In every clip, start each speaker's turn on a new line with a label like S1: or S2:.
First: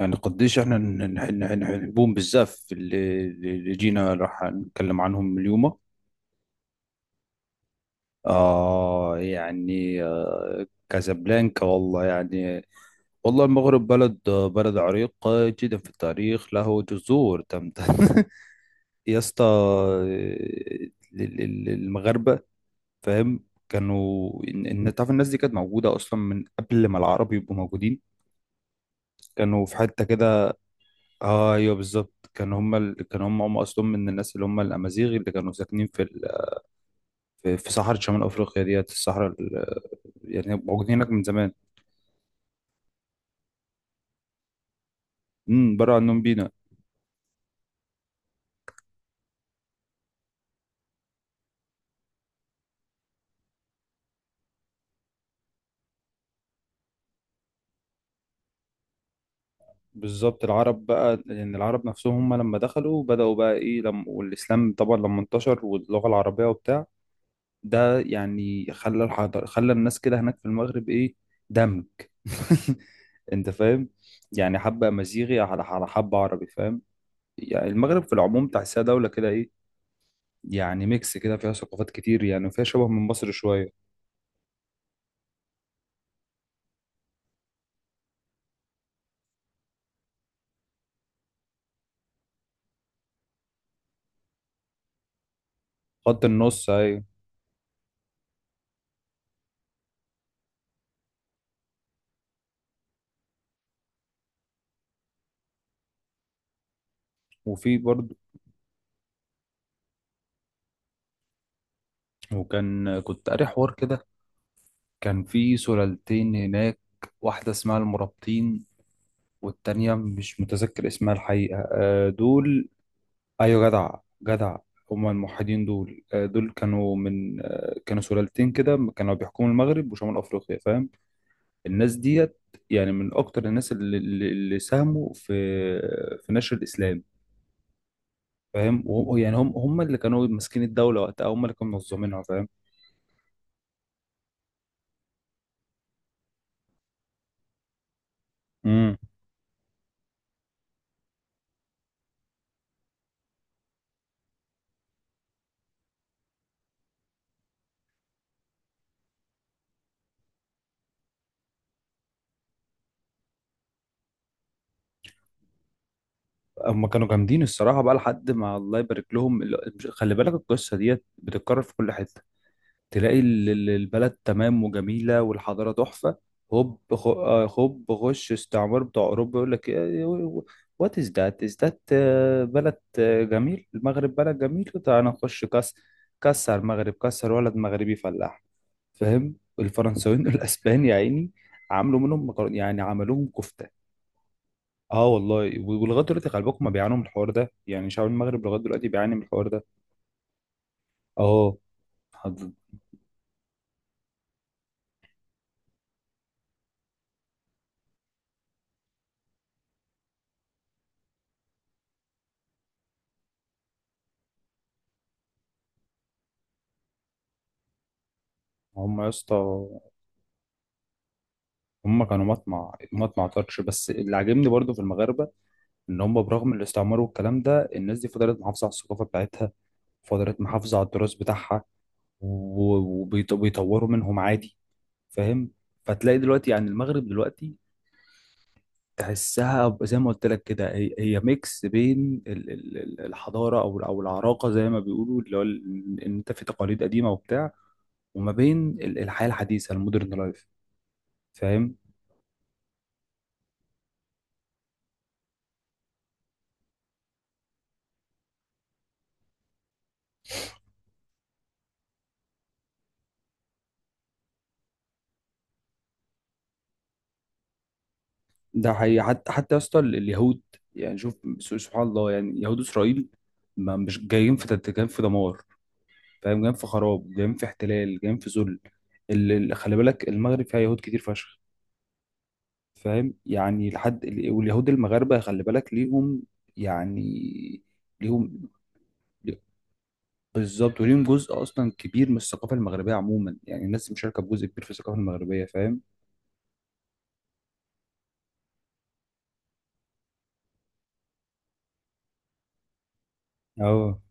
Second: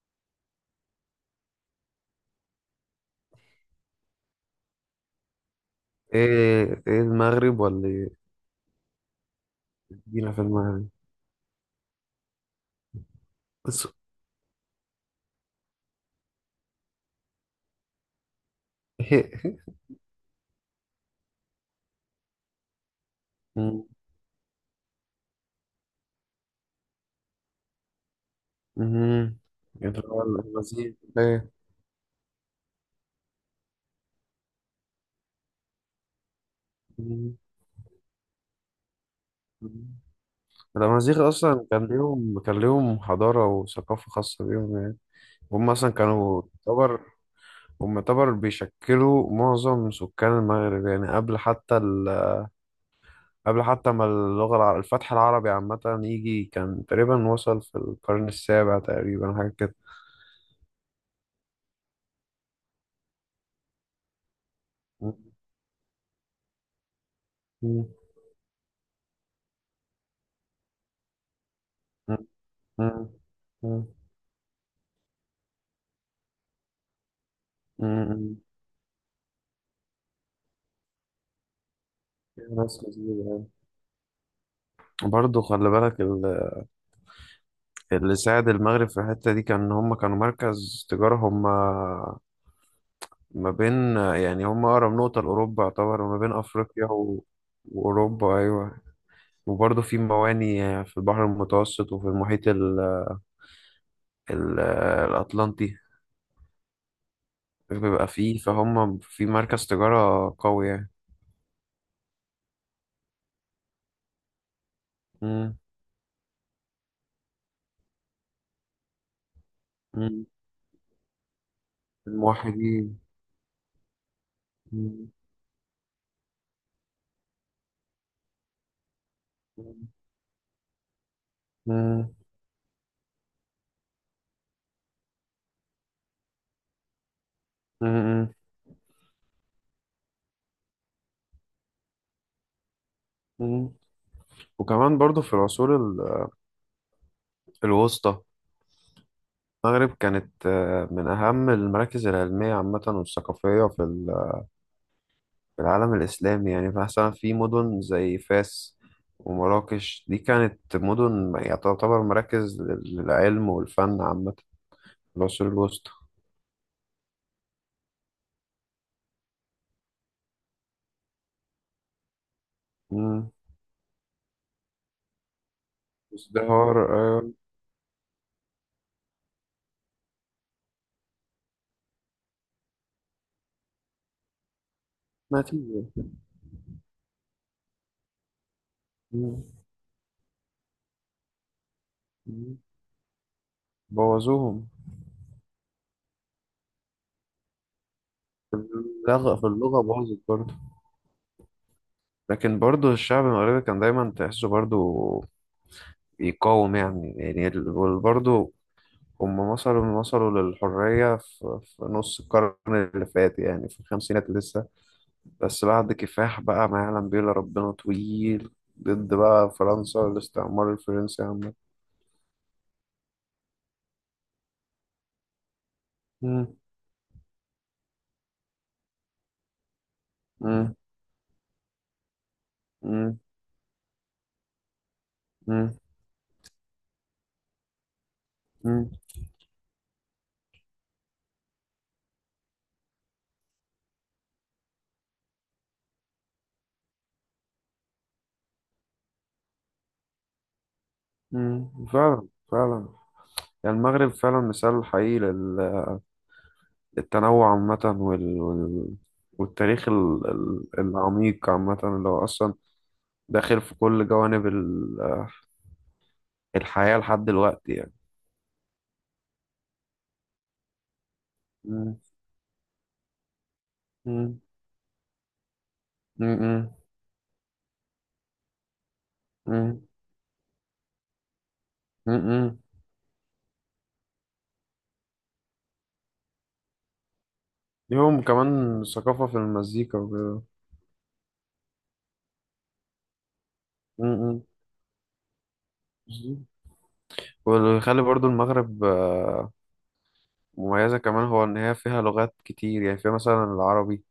S1: يعني قديش احنا نحبهم بزاف اللي جينا راح نتكلم عنهم اليوم.
S2: ايه، ايه، المغرب ولا ايه؟
S1: آه يعني
S2: جينا في
S1: آه
S2: المغرب
S1: كازابلانكا، والله يعني والله المغرب
S2: بس.
S1: بلد عريق جدا في التاريخ، له جذور تمتد. يا اسطى
S2: إيه.
S1: المغاربة، فاهم؟
S2: مم.
S1: كانوا تعرف الناس دي كانت موجودة اصلا من قبل ما العرب يبقوا موجودين،
S2: مم.
S1: كانوا في
S2: اللي
S1: حتة
S2: هو
S1: كده.
S2: الأمازيغ. ايه.
S1: اه ايوه بالظبط، كان هم اصلهم من الناس اللي هم الامازيغ، اللي كانوا ساكنين
S2: مم.
S1: في صحراء شمال افريقيا ديت،
S2: مم.
S1: يعني موجودين هناك من
S2: الأمازيغ
S1: زمان.
S2: أصلا كان ليهم، كان ليهم حضارة وثقافة خاصة بيهم يعني. هم
S1: امم،
S2: أصلا
S1: بره عنهم
S2: كانوا
S1: بينا.
S2: يعتبر، هم يعتبر بيشكلوا معظم سكان المغرب يعني قبل حتى قبل حتى ما اللغة الفتح العربي عامة يجي، كان تقريبا وصل في القرن السابع تقريبا حاجة كده.
S1: بالظبط، العرب بقى لان يعني العرب نفسهم هم لما دخلوا بداوا بقى ايه لما، والاسلام طبعا
S2: مم.
S1: لما انتشر واللغه العربيه وبتاع
S2: مم.
S1: ده، يعني خلى الحضر، خلى الناس كده هناك في المغرب ايه، دمج.
S2: مم.
S1: انت
S2: مم.
S1: فاهم؟ يعني حبه امازيغي على حبه عربي، فاهم؟ يعني المغرب في
S2: امم.
S1: العموم تحسها دوله كده ايه، يعني ميكس كده فيها ثقافات كتير يعني، وفيها
S2: ناس
S1: شبه من مصر
S2: لذيذة.
S1: شوية.
S2: برضه خلي بالك اللي ساعد المغرب في الحتة دي كان إن هم كانوا مركز تجارة هم، ما بين يعني هم أقرب نقطة لأوروبا يعتبر، ما
S1: خط
S2: بين
S1: النص،
S2: أفريقيا
S1: أيوة.
S2: وأوروبا. أيوة. وبرضه في مواني في البحر المتوسط وفي المحيط ال... الأطلنطي.
S1: وفي
S2: بيبقى
S1: برضه،
S2: فيه فهم في مركز تجارة قوي يعني.
S1: وكان كنت قاري حوار كده، كان في
S2: مم.
S1: سلالتين هناك. واحدة اسمها المرابطين، والتانية
S2: مم.
S1: مش متذكر اسمها الحقيقة، آه، دول.
S2: الموحدين.
S1: أيوة جدع، جدع.
S2: مم.
S1: هما الموحدين دول، آه، دول كانوا من، آه، كانوا سلالتين كده، كانوا بيحكموا المغرب وشمال أفريقيا، فاهم؟ الناس
S2: مم.
S1: ديت يعني من أكتر الناس اللي ساهموا في في نشر الإسلام،
S2: مم.
S1: فاهم؟ يعني هم اللي كانوا ماسكين الدوله وقتها، هم اللي كانوا منظمينها، فاهم؟
S2: مم. وكمان برضو في العصور الوسطى
S1: امم.
S2: المغرب كانت، من أهم المراكز العلمية عامة والثقافية في في العالم الإسلامي يعني، مثلا في مدن زي فاس ومراكش دي كانت مدن يعني تعتبر مراكز للعلم والفن عامة في العصور الوسطى.
S1: هم كانوا جامدين الصراحه بقى لحد ما الله يبارك لهم خلي بالك، القصه ديت بتتكرر في كل حته. تلاقي
S2: مم.
S1: البلد تمام وجميله والحضاره تحفه،
S2: ازدهار.
S1: هوب خ-
S2: آه،
S1: آه، هوب غش استعمار بتاع اوروبا يقول لك، وات از ذات از ذات. بلد، آه، جميل، المغرب بلد جميل، تعالى نخش كاس.
S2: نتيجة.
S1: كسر المغرب، كسر ولد مغربي فلاح، فاهم؟
S2: مم.
S1: الفرنساويين والاسبان يا عيني عملوا منهم مكرونه،
S2: مم.
S1: يعني عملوهم كفته.
S2: بوظوهم.
S1: اه والله. ولغايه دلوقتي خلي بالكم بيعانوا من الحوار ده، يعني شعب المغرب لغايه دلوقتي بيعاني من
S2: لغة، في
S1: الحوار ده.
S2: اللغة باظت برضه.
S1: اه. حض-
S2: لكن برضه الشعب المغربي كان دايما تحسه برضه يقاوم يعني، يعني برضه هم وصلوا، وصلوا للحرية في, في نص القرن اللي فات يعني، في الخمسينات لسه، بس بعد كفاح بقى ما يعلم بيه إلا ربنا طويل
S1: هم يا
S2: ضد
S1: اسطى،
S2: بقى فرنسا والاستعمار الفرنسي عامة.
S1: هم كانوا مطمع، طرش. بس اللي عاجبني برضو في المغاربه ان هم برغم
S2: مم،
S1: الاستعمار والكلام ده، الناس دي فضلت محافظه على الثقافه بتاعتها، فضلت
S2: مم،
S1: محافظه على التراث بتاعها،
S2: مم،
S1: وبيطوروا منهم عادي، فاهم؟
S2: مم،
S1: فتلاقي دلوقتي يعني المغرب دلوقتي
S2: مم،
S1: زي ما قلت لك كده، هي ميكس بين الحضاره او العراقه زي ما بيقولوا، اللي هو ان انت في تقاليد قديمه وبتاع، وما بين الحياه الحديثه، المودرن لايف، فاهم؟
S2: مم. فعلا، فعلا. يعني المغرب فعلا مثال حقيقي للتنوع عامة والتاريخ العميق عامة، اللي هو أصلا داخل في كل جوانب الحياة لحد دلوقتي يعني.
S1: ده حقيقي، حتى يا اسطى اليهود، يعني شوف، سبحان
S2: مم،
S1: الله، يعني يهود اسرائيل ما مش
S2: مم.
S1: جايين في دمار،
S2: م-
S1: فاهم؟ جايين في
S2: م-
S1: خراب، جايين في احتلال، جايين في ذل. خلي
S2: م-
S1: بالك، المغرب فيها يهود كتير فشخ،
S2: م- م.
S1: فاهم؟ يعني لحد واليهود المغاربة خلي بالك، ليهم يعني،
S2: ليهم
S1: ليهم.
S2: كمان ثقافة في المزيكا وكده.
S1: بالظبط، وليهم جزء أصلا كبير من الثقافة المغربية عموما، يعني الناس
S2: م-
S1: مشاركة
S2: م.
S1: بجزء كبير في الثقافة المغربية، فاهم؟
S2: بالظبط. واللي يخلي برضو المغرب، مميزة كمان، هو إن هي فيها لغات كتير، يعني فيها مثلا
S1: اه
S2: العربي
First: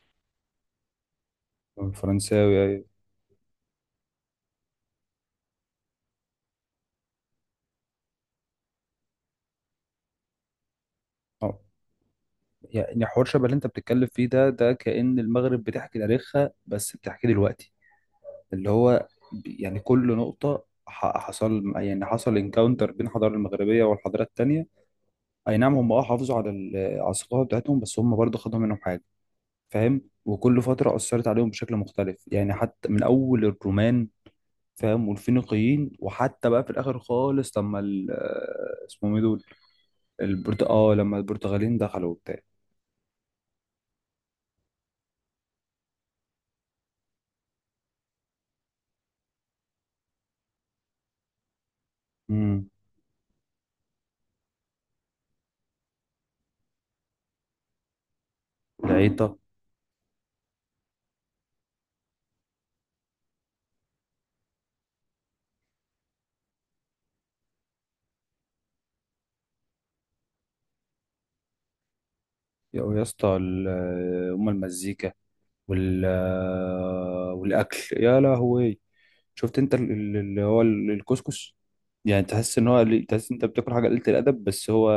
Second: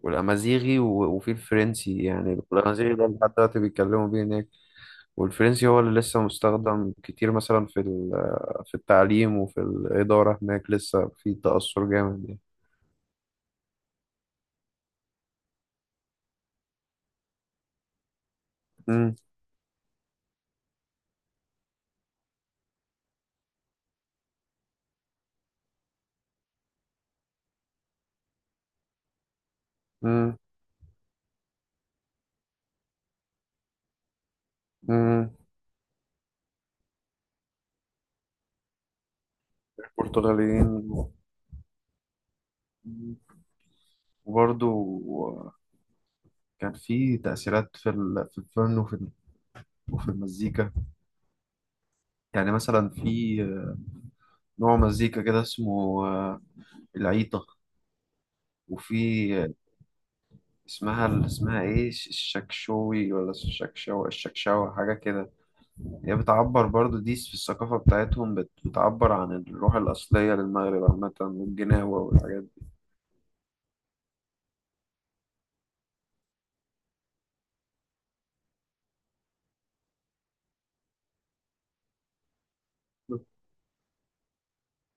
S2: والأمازيغي وفي الفرنسي. يعني
S1: الفرنساوي، أيوة.
S2: الأمازيغي ده لحد دلوقتي بيتكلموا بيه هناك، والفرنسي هو اللي لسه مستخدم كتير مثلا في في التعليم وفي الإدارة، هناك لسه في
S1: آه.
S2: تأثر جامد يعني.
S1: يعني حوار شبه اللي أنت بتتكلم فيه ده، ده كأن المغرب بتحكي تاريخها، بس بتحكي دلوقتي، اللي هو
S2: م-
S1: يعني كل نقطة حصل انكاونتر بين الحضارة المغربية والحضارات التانية. أي نعم هم أه حافظوا على على الثقافة بتاعتهم، بس هم برضه خدوا منهم حاجة، فاهم؟
S2: م-
S1: وكل فترة أثرت عليهم بشكل مختلف، يعني حتى من أول الرومان، فاهم؟
S2: م.
S1: والفينيقيين، وحتى بقى في الآخر خالص لما اسمهم إيه دول، البرت
S2: البرتغاليين.
S1: آه لما البرتغاليين دخلوا وبتاع.
S2: وبرضو كان في تأثيرات في في الفن وفي وفي المزيكا. يعني
S1: امم،
S2: مثلا في، نوع مزيكا كده اسمه، العيطة. وفي،
S1: العيطة.
S2: آه، اسمها، اسمها ايه الشكشوي ولا الشكشوى، الشكشوى حاجة كده. هي بتعبر برضو دي في الثقافة بتاعتهم، بتعبر عن الروح الأصلية للمغرب عامة، والجناوة والحاجات دي.
S1: يا يا اسطى أم المزيكا، والأكل، يا لهوي. شفت أنت الكسكس؟ يعني تحس إن هو، تحس إن أنت بتاكل حاجة قليلة الأدب، بس هو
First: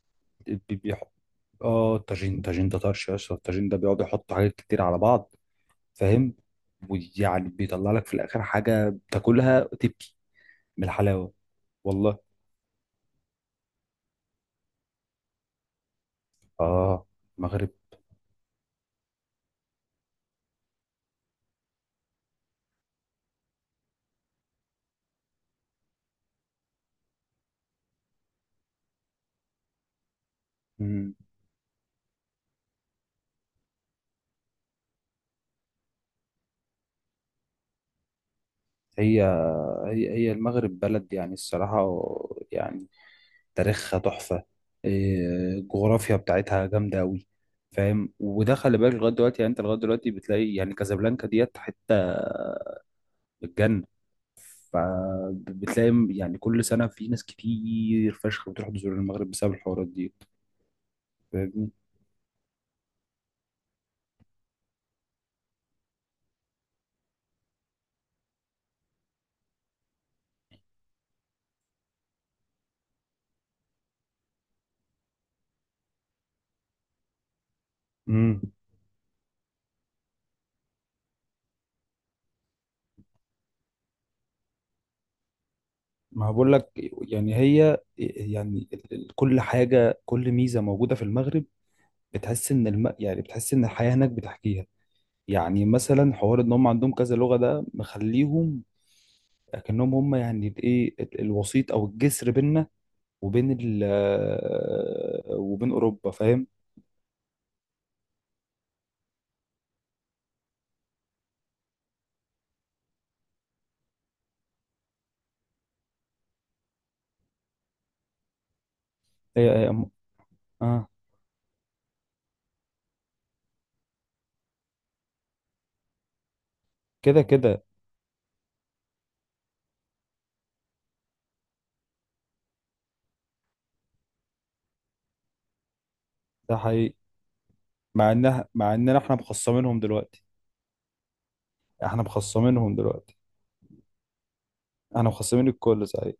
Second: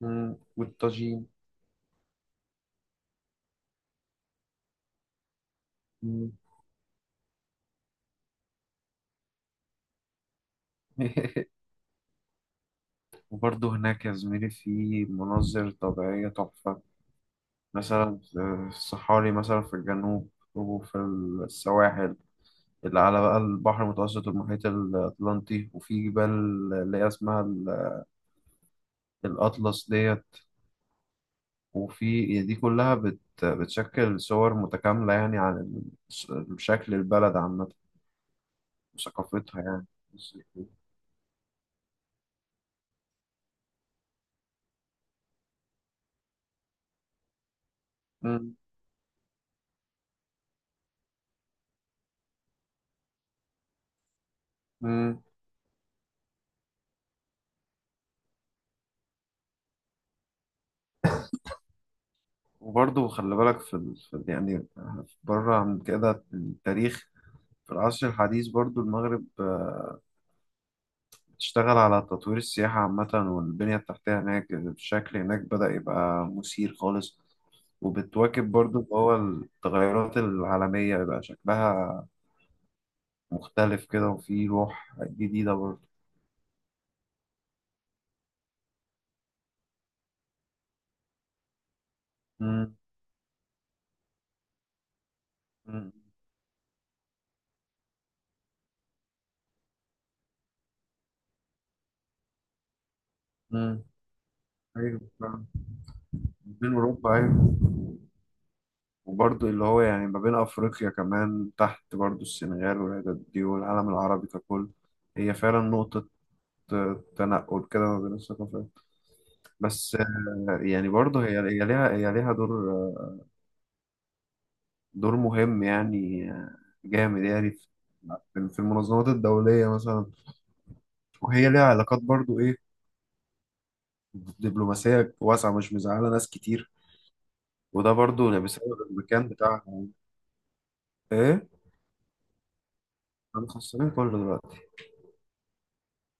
S2: مم.
S1: بي- بيح...
S2: والطاجين.
S1: اه الطاجين، الطاجين ده طرش يا اسطى، الطاجين ده بيقعد يحط حاجات كتير على بعض،
S2: مم.
S1: فاهم؟ ويعني بيطلع لك في الاخر حاجه بتاكلها تبكي من الحلاوه. والله.
S2: وبرضه هناك يا زميلي في مناظر طبيعية تحفة.
S1: اه، المغرب.
S2: مثلا في الصحاري مثلا في الجنوب، وفي السواحل اللي على بقى البحر المتوسط والمحيط الأطلنطي، وفي جبال اللي هي اسمها الأطلس ديت.
S1: مم.
S2: وفي دي كلها بت، بتشكل صور متكاملة يعني عن شكل البلد عامة
S1: هي
S2: وثقافتها يعني.
S1: هي المغرب بلد يعني الصراحه، يعني تاريخها تحفه، إيه، الجغرافيا بتاعتها جامده قوي، فاهم؟ وده
S2: مم.
S1: خلي بالك لغايه دلوقتي يعني، انت لغايه دلوقتي بتلاقي يعني كازابلانكا ديت حته الجنه،
S2: مم.
S1: فبتلاقي يعني كل سنة في ناس كتير فشخ بتروح تزور المغرب بسبب الحوارات دي، فاهمني؟
S2: وبرضه خلي بالك في, في يعني بره عن كده التاريخ، في العصر الحديث برضه المغرب تشتغل على تطوير السياحة عامة والبنية التحتية، هناك الشكل هناك بدأ يبقى مثير خالص.
S1: امم،
S2: وبتواكب برضو اللي هو التغيرات العالمية، يبقى شكلها مختلف كده وفي روح جديدة برضو.
S1: ما أنا بقول لك يعني، هي يعني كل حاجة، كل ميزة موجودة في المغرب،
S2: مم.
S1: يعني بتحس ان الحياة هناك بتحكيها. يعني
S2: مم.
S1: مثلا حوار ان هم عندهم كذا لغة ده مخليهم كأنهم هم يعني الايه الوسيط او الجسر بيننا وبين ال
S2: مم. أيوة
S1: آه،
S2: فعلا.
S1: وبين اوروبا، فاهم؟
S2: بين أوروبا أيوة. وبرضو اللي هو يعني ما بين أفريقيا كمان تحت برضو، السنغال والعدد دي، والعالم العربي ككل. هي فعلا نقطة، تنقل كده ما بين الثقافات
S1: هي هي-
S2: بس.
S1: اه.
S2: يعني برضه هي ليها، ليها دور، دور مهم يعني
S1: كده
S2: جامد يعني
S1: كده،
S2: في، في المنظمات الدولية مثلا، وهي ليها علاقات برضه إيه، دبلوماسية واسعة مش مزعلة ناس
S1: ده
S2: كتير.
S1: حقيقي.
S2: وده
S1: مع
S2: برضه يعني
S1: انها، مع
S2: بسبب
S1: اننا احنا
S2: المكان
S1: مخصمينهم
S2: بتاعها.
S1: دلوقتي،
S2: إيه؟
S1: احنا مخصمينهم دلوقتي،
S2: أنا خسران كله دلوقتي.
S1: احنا مخصمين الكل صحيح.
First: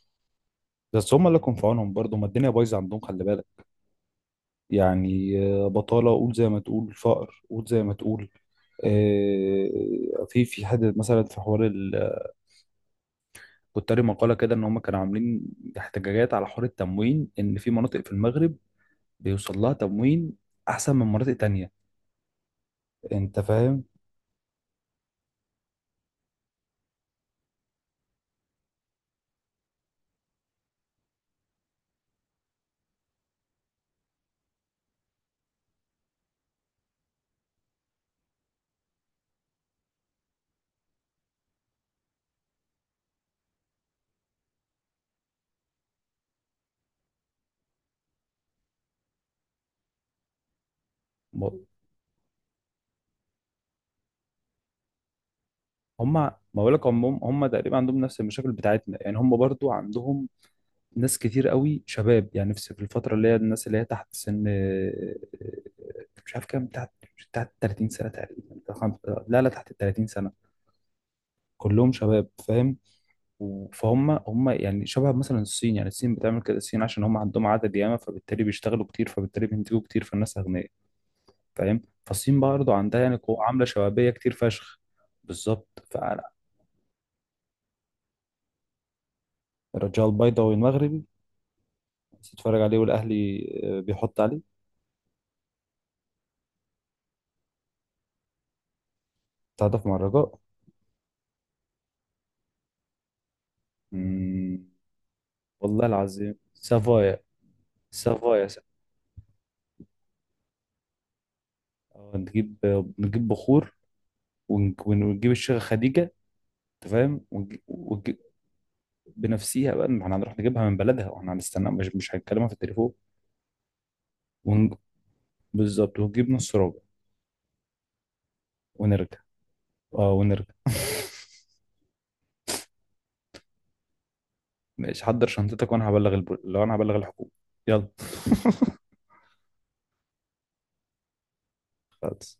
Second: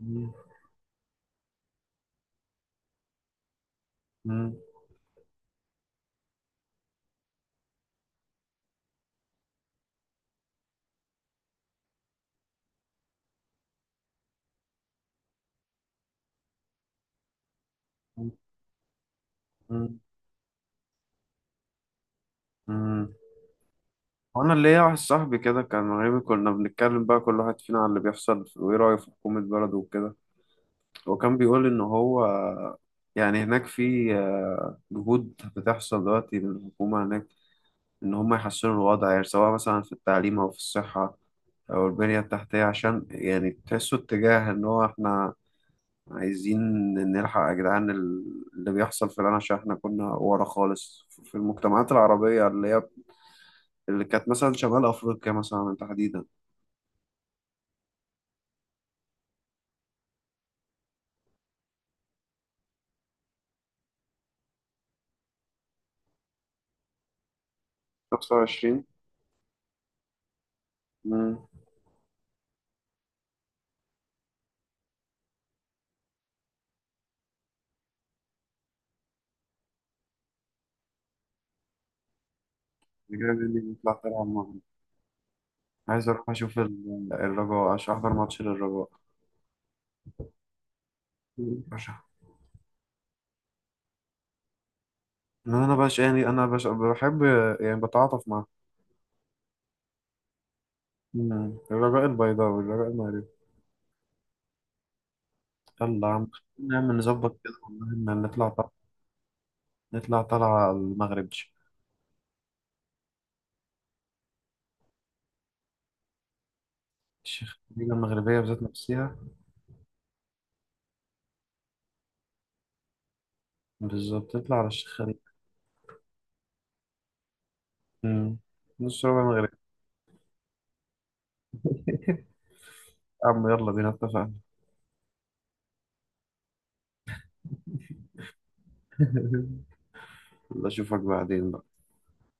S2: مم.
S1: بس هم اللي كون في عونهم برضه، ما الدنيا بايظه عندهم خلي بالك،
S2: مم.
S1: يعني آه، بطاله قول زي ما تقول، فقر قول زي ما تقول. آه، في حد مثلا في حوار كنت قاري مقاله كده ان هم كانوا عاملين احتجاجات على حوار التموين، ان في مناطق في المغرب بيوصل لها
S2: مم.
S1: تموين احسن من مناطق تانية.
S2: مم.
S1: انت فاهم؟
S2: وأنا اللي ليا واحد صاحبي كده كان مغربي، كنا بنتكلم بقى كل واحد فينا على اللي بيحصل وإيه رأيه في حكومة بلده وكده. وكان بيقول إن هو يعني هناك في، جهود بتحصل دلوقتي من الحكومة هناك، إن هم يحسنوا الوضع يعني سواء مثلا في التعليم أو في الصحة أو البنية التحتية، عشان يعني تحسوا اتجاه إن هو إحنا عايزين نلحق يا جدعان اللي بيحصل في العالم، عشان إحنا كنا ورا خالص في
S1: م-
S2: المجتمعات العربية اللي هي اللي كانت مثلا شمال أفريقيا مثلا
S1: هم
S2: تحديدا.
S1: ما بقول لك، هم تقريبا عندهم نفس المشاكل بتاعتنا، يعني هم برضو عندهم ناس كتير قوي شباب، يعني نفسي في الفترة اللي هي الناس اللي هي تحت سن آه، آه، مش عارف كام تحت، مش تحت 30 سنة تقريبا.
S2: 25.
S1: خم- لا تحت ال 30 سنة،
S2: مم.
S1: كلهم شباب، فاهم؟ فهم هم يعني شبه مثلا الصين، يعني الصين بتعمل كده، الصين عشان هم عندهم عدد ياما، فبالتالي بيشتغلوا كتير، فبالتالي بينتجوا كتير، فالناس أغنياء، فاهم؟ فالصين برضه عندها يعني قوة
S2: الرجال اللي
S1: عاملة
S2: بيطلع
S1: شبابية
S2: تلعب
S1: كتير
S2: معاهم.
S1: فشخ. بالظبط
S2: عايز
S1: فأنا،
S2: أروح أشوف الرجاء، عشان أحضر ماتش للرجاء.
S1: الرجاء البيضاوي المغربي،
S2: بشع.
S1: بتتفرج عليه والأهلي آه، بيحط عليه.
S2: انا بش يعني انا بش بحب يعني بتعاطف معاه.
S1: تعاطف مع الرجاء.
S2: مم. الرجاء البيضاوي، الرجاء المغربي.
S1: مم. والله
S2: يلا يا عم،
S1: العظيم
S2: نعمل
S1: سافايا.
S2: نظبط كده والله، إن
S1: سافايا
S2: نطلع
S1: س-
S2: طلع. نطلع طلعة على المغرب.
S1: اه نجيب، نجيب بخور، ونجيب الشيخة خديجة، انت فاهم؟
S2: الشيخ الخليج
S1: ونجيب
S2: المغربية بذات نفسها.
S1: بنفسيها بقى، ما احنا هنروح نجيبها من بلدها واحنا هنستنى، مش هنكلمها في التليفون.
S2: بالظبط، نطلع على
S1: ونج...
S2: الشيخ خليج.
S1: بالظبط، ونجيب نص ربع
S2: مم. نص
S1: ونرجع.
S2: ربع مغربي.
S1: اه ونرجع.
S2: يا عم يلا بينا، اتفقنا.
S1: ماشي، حضر شنطتك وانا لو انا هبلغ الحكومة، يلا.
S2: يلا اشوفك بعدين بقى.
S1: خلاص.